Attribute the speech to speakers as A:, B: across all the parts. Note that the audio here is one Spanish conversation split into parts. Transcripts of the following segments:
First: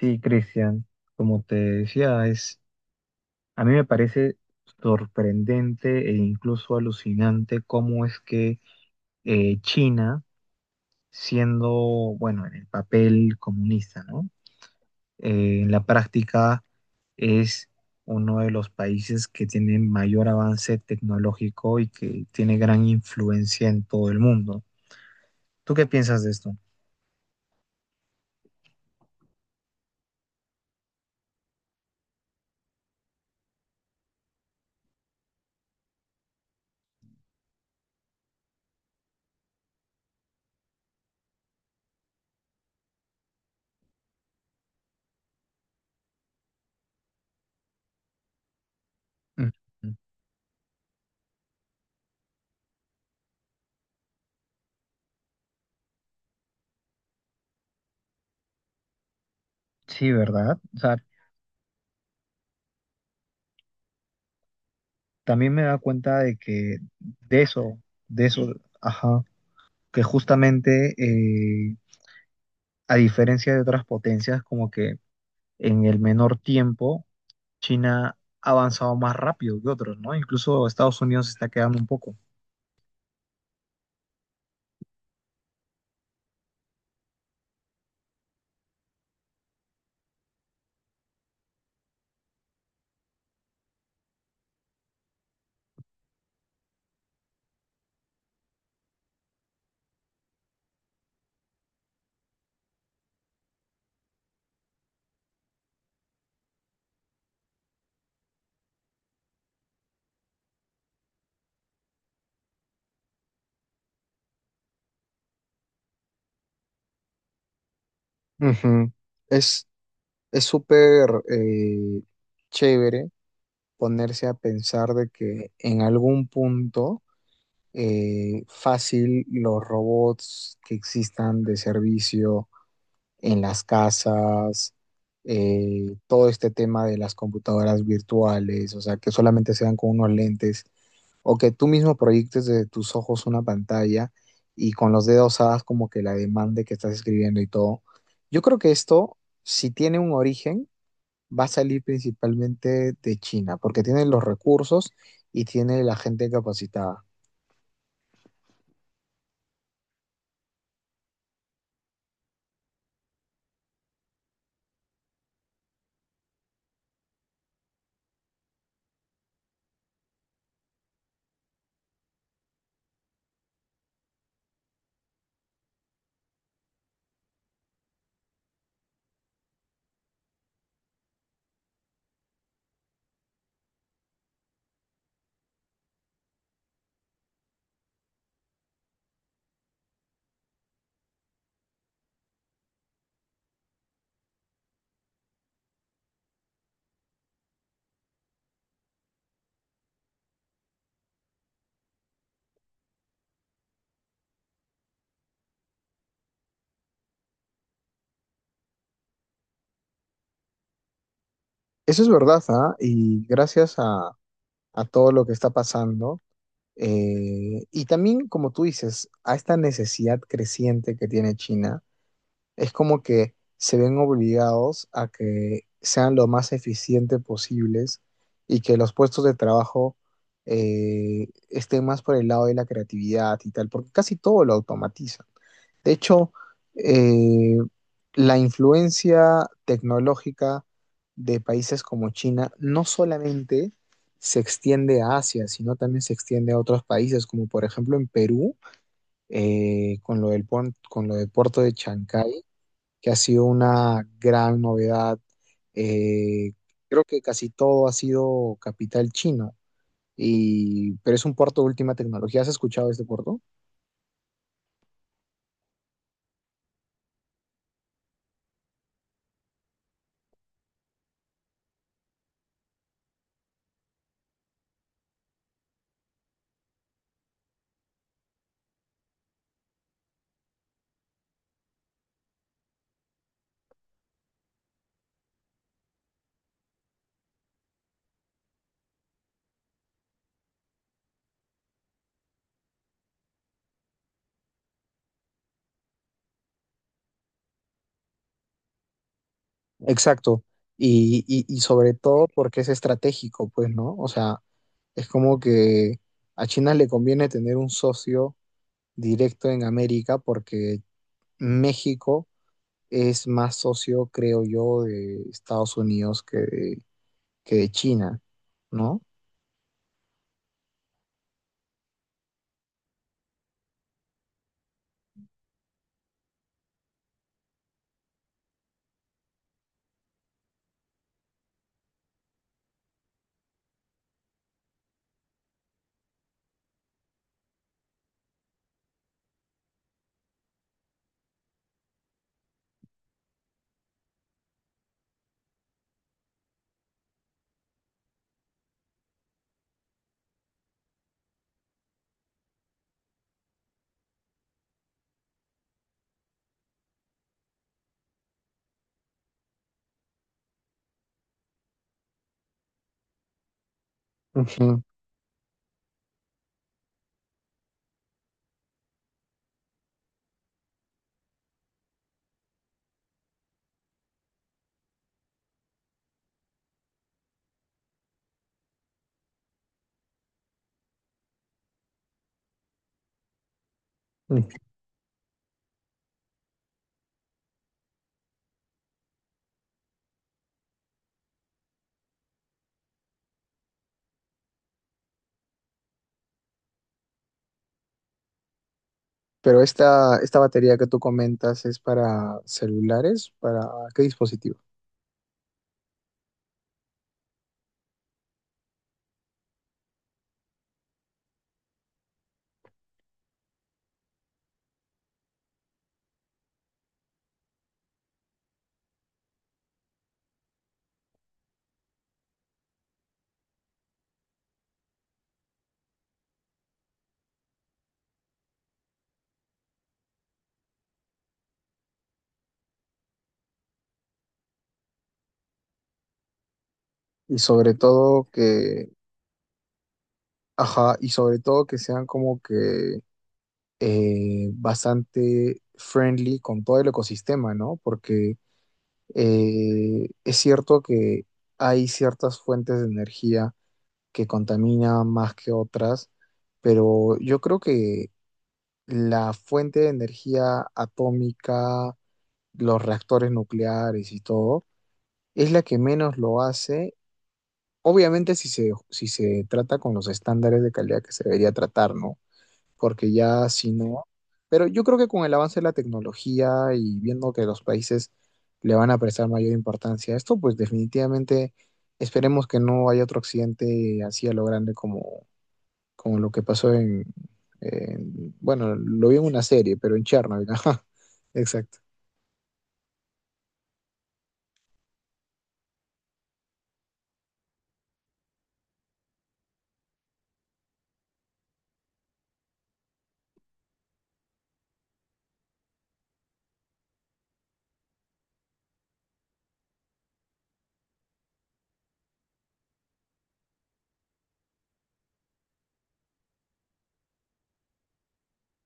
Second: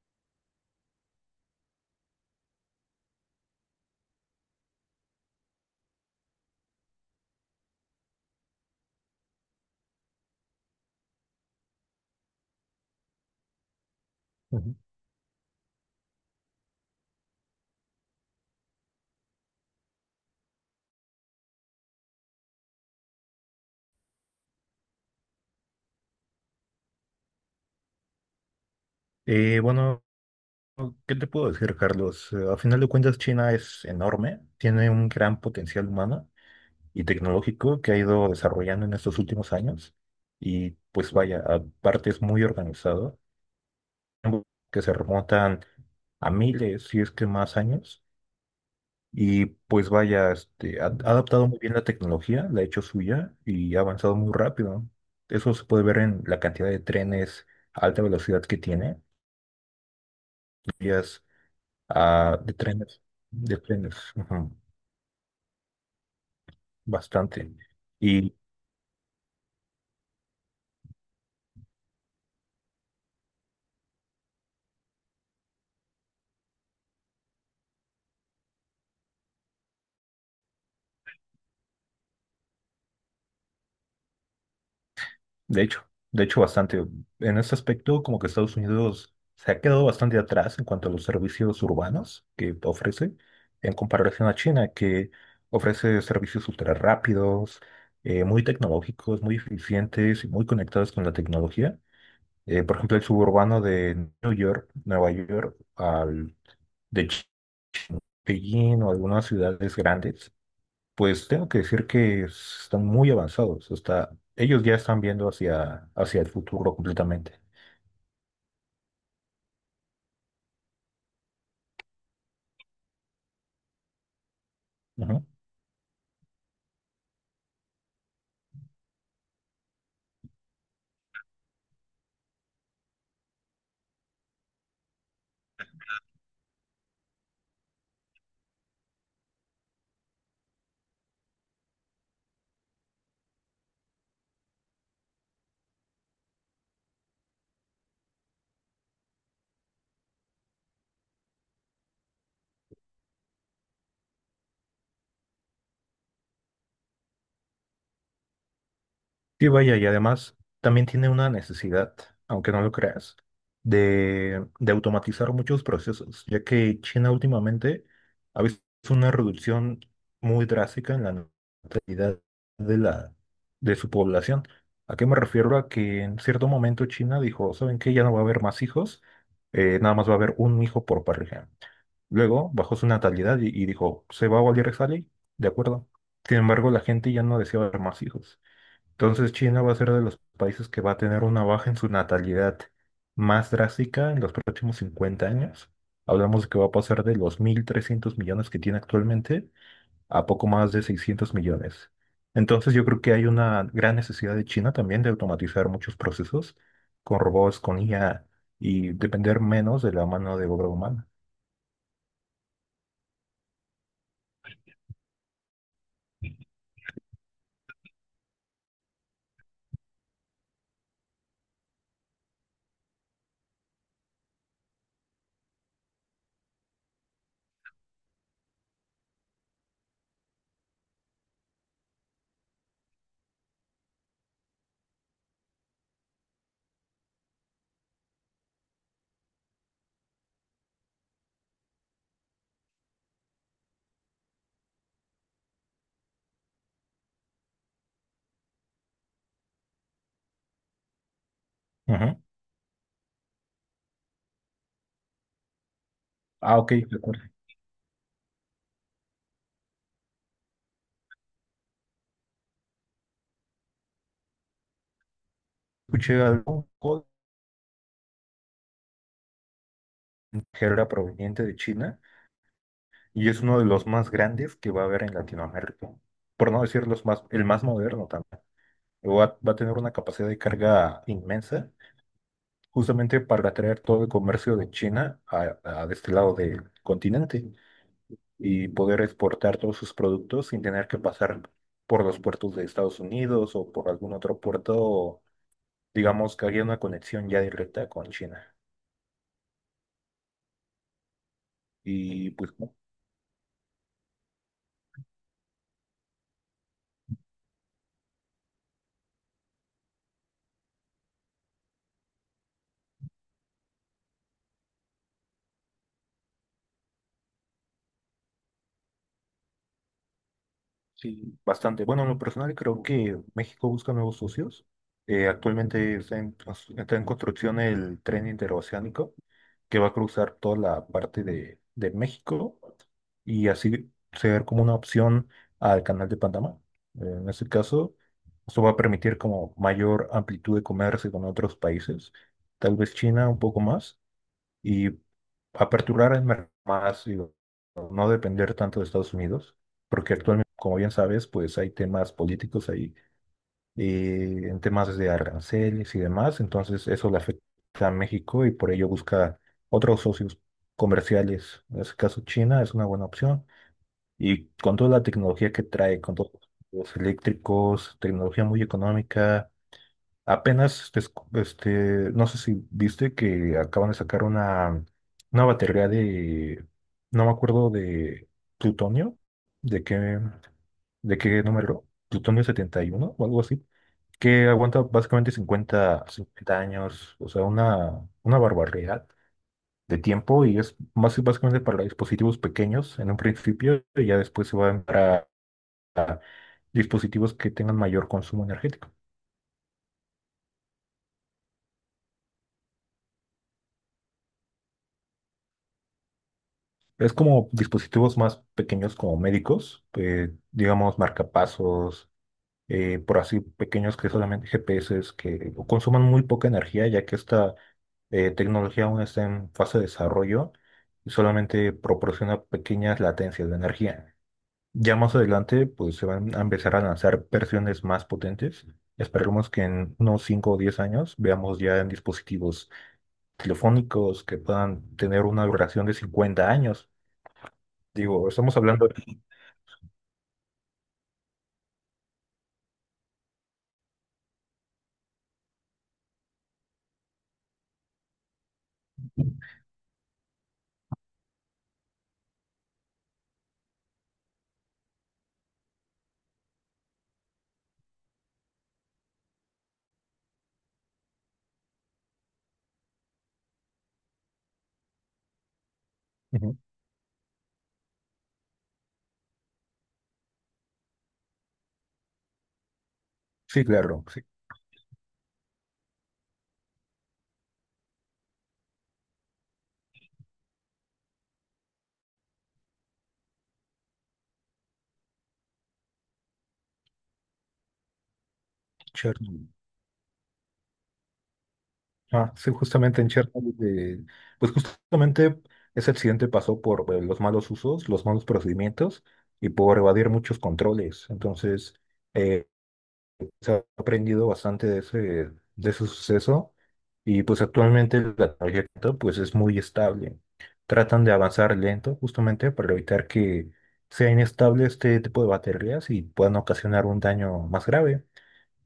A: Sí, Cristian, como te decía, es, a mí me parece sorprendente e incluso alucinante cómo es que China, siendo, bueno, en el papel comunista, ¿no?
B: Ujú.
A: En la práctica es uno de los países que tiene mayor avance tecnológico y que tiene gran influencia en todo el mundo. ¿Tú qué piensas de esto?
B: Eh, bueno, ¿Qué te puedo decir, Carlos? A final de cuentas, China es enorme, tiene un gran potencial humano y tecnológico que ha ido desarrollando en estos últimos años. Y pues vaya, aparte es muy organizado, que se remontan a miles, si es que más años. Y
A: Mm,
B: pues vaya, ha adaptado muy bien la tecnología, la ha hecho suya y ha avanzado muy rápido. Eso se puede ver en la cantidad de trenes a alta velocidad que tiene.
A: Sí, ¿verdad? O sea,
B: Vías. Ah, de trenes, ujú,
A: también me da cuenta de que de
B: bastante.
A: eso, de
B: Y
A: eso, ajá, que justamente a diferencia de otras potencias, como que en el menor tiempo China ha avanzado más rápido que otros, ¿no? Incluso Estados Unidos se está quedando un poco.
B: de hecho, de hecho bastante. En ese aspecto, como que Estados Unidos se ha quedado bastante atrás en cuanto a los servicios urbanos que ofrece, en comparación a China, que ofrece servicios ultra rápidos, muy tecnológicos, muy eficientes y muy conectados con la tecnología. Por ejemplo, el suburbano de New York, Nueva York, al de Ch- Beijing o algunas ciudades grandes. Pues tengo que decir que están muy avanzados. Está, ellos ya están viendo hacia el futuro completamente.
A: Ujú. Es, es súper chévere ponerse a pensar de
B: Ujú.
A: que en algún punto fácil los robots que existan de servicio en las casas, todo este tema de las computadoras virtuales, o sea, que solamente sean con unos lentes, o que tú mismo proyectes de tus ojos una pantalla y con los dedos hagas como que la demanda que estás escribiendo y todo. Yo creo que esto, si tiene un origen, va a salir principalmente de China, porque tiene los recursos y tiene la gente capacitada.
B: Sí, vaya, y además también tiene una necesidad, aunque no lo creas, de automatizar muchos procesos, ya que China últimamente ha visto una reducción muy drástica en la natalidad de la, de su población. ¿A qué me refiero? A que en cierto momento China dijo, ¿saben qué? Ya no va a haber más hijos, nada más va a haber un hijo por pareja. Luego bajó su natalidad y dijo, ¿se va a volver a salir? De acuerdo. Sin embargo, la gente ya no deseaba ver más hijos. Entonces China va a ser de los países que va a tener una baja en su natalidad más drástica en los próximos 50 años. Hablamos de que va a pasar de los 1.300 millones que tiene actualmente a poco más de 600 millones. Entonces yo creo que hay una gran necesidad de China también de automatizar muchos procesos con robots, con IA y depender menos de la mano de obra humana.
A: Eso es verdad, ¿ah? Y gracias a todo lo que está pasando. Y también, como tú dices, a esta necesidad creciente que tiene China, es como que se ven obligados a que sean lo más eficientes posibles y que los puestos de trabajo estén más por el lado de la creatividad y tal, porque casi todo lo automatiza. De hecho, eh, la influencia tecnológica de países como China no solamente se extiende a Asia, sino también se extiende a otros países, como por ejemplo en Perú, con lo del, con lo del puerto de Chancay, que ha sido una gran novedad. Eh,
B: Ah, ok, de
A: creo que
B: acuerdo.
A: casi todo ha sido capital chino, y, pero es un puerto de última tecnología. ¿Has escuchado de este puerto?
B: Escuché algo que era proveniente de China y es uno de los más grandes que va a haber en Latinoamérica. Por no decir los más, el más moderno también. Va a tener una capacidad de carga inmensa, justamente para atraer todo el comercio de China a de este lado del continente y poder exportar todos sus productos sin tener que pasar por los puertos de Estados Unidos o por algún otro puerto, digamos que haya una conexión ya directa con China.
A: Exacto. Y sobre todo
B: Y pues.
A: porque es estratégico, pues, ¿no? O sea, es como que a China le conviene tener un socio directo en América porque México es más socio, creo yo, de Estados Unidos que de China, ¿no?
B: Sí, bastante. Bueno, en lo personal creo que México busca nuevos socios. Actualmente está está en construcción el tren interoceánico que va a cruzar toda la parte de México y así ser como una opción al canal de Panamá. En este caso, esto va a permitir como mayor amplitud de comercio con otros países, tal vez China un poco más y aperturar el mercado más, digo, no depender tanto de Estados Unidos, porque actualmente, como bien sabes, pues hay temas políticos ahí, en temas de aranceles y demás, entonces eso le afecta a México y por ello busca otros socios comerciales. En este caso, China es una buena opción y con
A: Ujú.
B: toda la tecnología que trae, con todos los eléctricos, tecnología muy económica. Apenas, des- este, no sé si viste que acaban de sacar una batería de, no me acuerdo, de plutonio, de qué, de qué número, plutonio 71 o algo así,
A: Ujú.
B: que aguanta básicamente 50 50 años, o sea, una barbaridad de tiempo y es más básicamente para dispositivos pequeños en un principio y ya después se va a entrar dispositivos que tengan mayor consumo energético.
A: Pero esta batería que tú comentas es para celulares, ¿para qué dispositivo?
B: Es como dispositivos más pequeños como médicos, digamos marcapasos, por así pequeños que solamente GPS que consuman muy poca energía ya que esta, tecnología aún está en fase de desarrollo y solamente proporciona pequeñas latencias de energía. Ya más adelante pues se van a empezar a lanzar versiones más potentes. Esperemos que en unos 5 o 10 años veamos ya en dispositivos telefónicos que puedan tener una duración de 50 años.
A: Y sobre todo
B: Digo, estamos hablando.
A: que, ajá, y sobre todo que sean como que bastante friendly con todo el ecosistema, ¿no? Porque es cierto que hay ciertas fuentes de energía que contaminan más que otras, pero yo creo que la fuente de energía atómica, los reactores nucleares y todo, es la que menos lo
B: Ujú.
A: hace. Obviamente si se trata con los estándares de calidad que se debería tratar, ¿no? Porque ya
B: Sí,
A: si no,
B: claro, sí.
A: pero yo creo que con el avance de la tecnología y viendo que los países le van a prestar mayor importancia a esto, pues definitivamente esperemos que no haya otro accidente así a lo grande como, como lo que pasó en- bueno, lo vi en una
B: Chernobyl.
A: serie, pero en Chernobyl, ajá, exacto.
B: Ah, sí, justamente en Chernobyl, pues justamente ese accidente pasó por los malos usos, los malos procedimientos y por evadir muchos controles. Entonces, eh, se ha aprendido bastante de ese suceso y pues actualmente la tarjeta pues es muy estable. Tratan de avanzar lento justamente para evitar que sea inestable este tipo de baterías y puedan ocasionar un daño más grave.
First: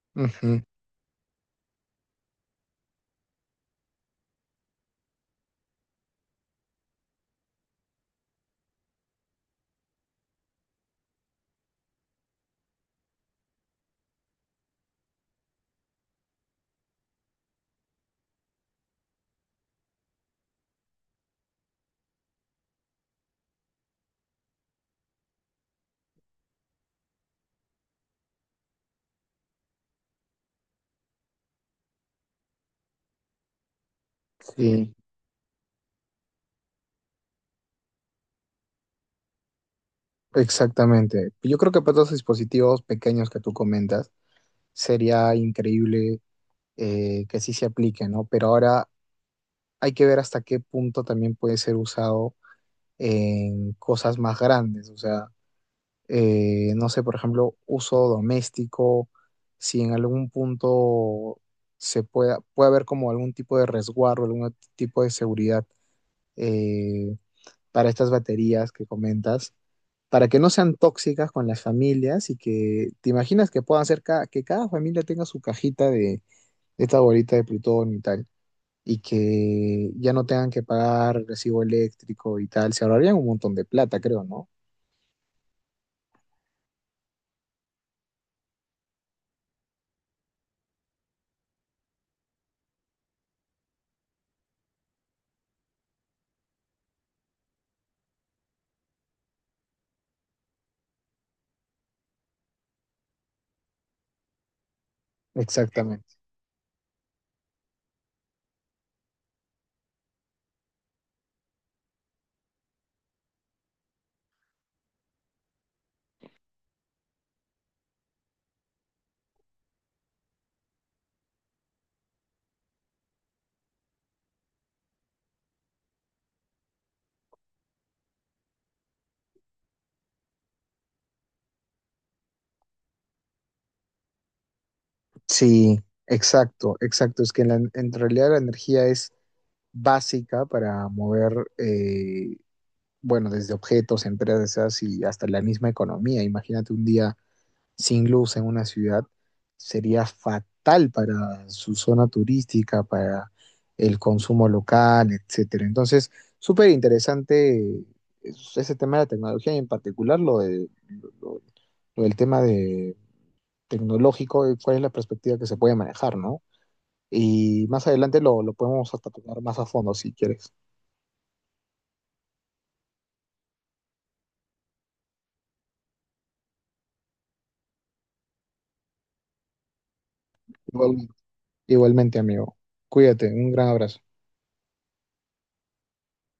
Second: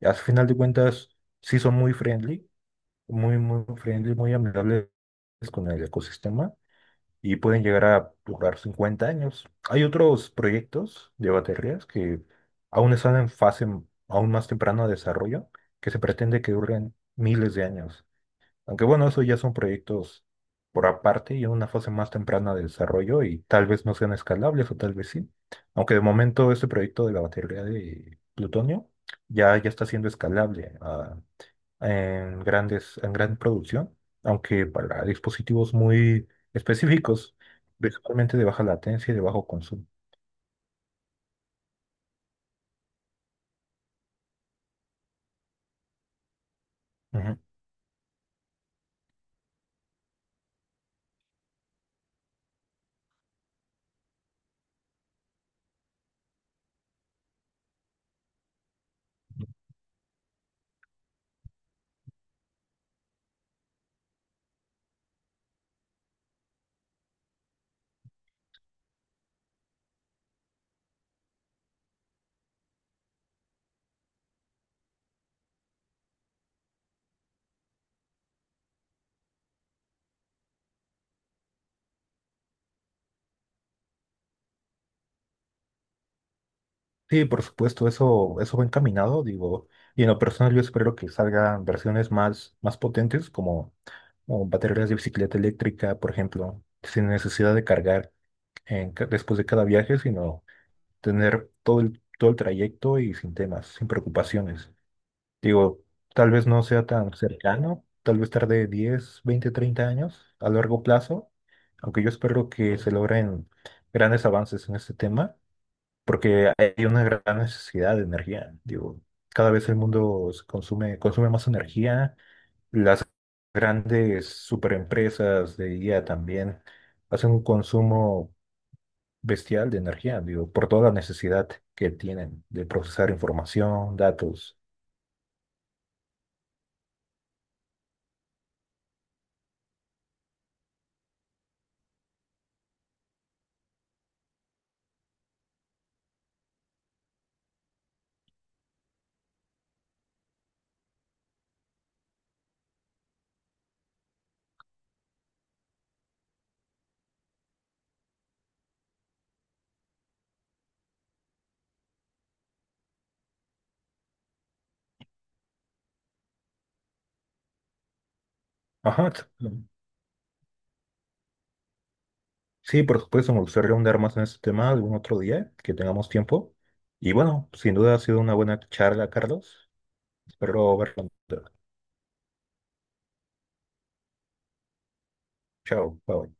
B: Al final de
A: Ujú.
B: cuentas, sí son muy friendly, muy friendly, muy amigables con el ecosistema y pueden llegar a durar 50 años. Hay otros proyectos de baterías que aún están en fase m- aún más temprana de desarrollo, que se pretende que duren miles de años. Aunque bueno, eso ya son proyectos por aparte y en una fase más temprana de desarrollo y tal vez no sean escalables o tal vez sí. Aunque de momento este proyecto de la batería de plutonio ya está siendo escalable, ah, en gran producción, aunque
A: Sí,
B: para dispositivos muy específicos, principalmente de baja latencia y de bajo consumo.
A: exactamente. Yo creo que para todos los dispositivos pequeños que tú comentas, sería increíble
B: Ujú.
A: que sí se aplique, ¿no? Pero ahora hay que ver hasta qué punto también puede ser usado en cosas más grandes. O sea, no sé, por ejemplo, uso doméstico, si en algún punto puede haber como algún tipo de resguardo, algún tipo de seguridad eh, para estas baterías que comentas, para que no sean tóxicas con las familias y que te imaginas que puedan ser que cada familia tenga su cajita de esta bolita de plutonio y tal y que ya no tengan que pagar recibo eléctrico y tal, se ahorrarían un montón de plata, creo, ¿no?
B: Sí, por supuesto, eso va encaminado, digo, y en lo personal yo espero que salgan versiones más potentes como o baterías de bicicleta eléctrica, por ejemplo, sin necesidad de cargar después de cada viaje, sino tener todo el trayecto y sin temas, sin preocupaciones. Digo,
A: Exactamente.
B: tal vez no sea tan cercano, tal vez tarde 10, 20, 30 años a largo plazo, aunque yo espero que se logren grandes avances en este tema, porque hay una gran necesidad de energía. Digo, cada vez el mundo se consume más energía, las grandes superempresas de IA también hacen un consumo bestial de energía, digo, por toda la necesidad que tienen de procesar información, datos.
A: Sí, exacto, exacto. Es que en realidad la energía es básica para mover, eh, bueno, desde objetos, empresas y hasta la misma economía. Imagínate un día sin luz en una ciudad sería fatal para su zona turística, para el consumo local, etcétera. Entonces, súper interesante ese tema de la tecnología y en particular lo- lo del tema de tecnológico, cuál es la perspectiva que se puede manejar, ¿no? Y más adelante lo podemos hasta
B: Ajá, t-
A: tocar más a fondo si quieres.
B: sí, por supuesto, me gustaría ahondar más en este tema algún otro día que tengamos tiempo. Y bueno, sin duda ha sido una buena charla, Carlos. Espero
A: Igual-
B: verlo.
A: Igualmente, amigo. Cuídate, un gran abrazo.
B: Chao, bye.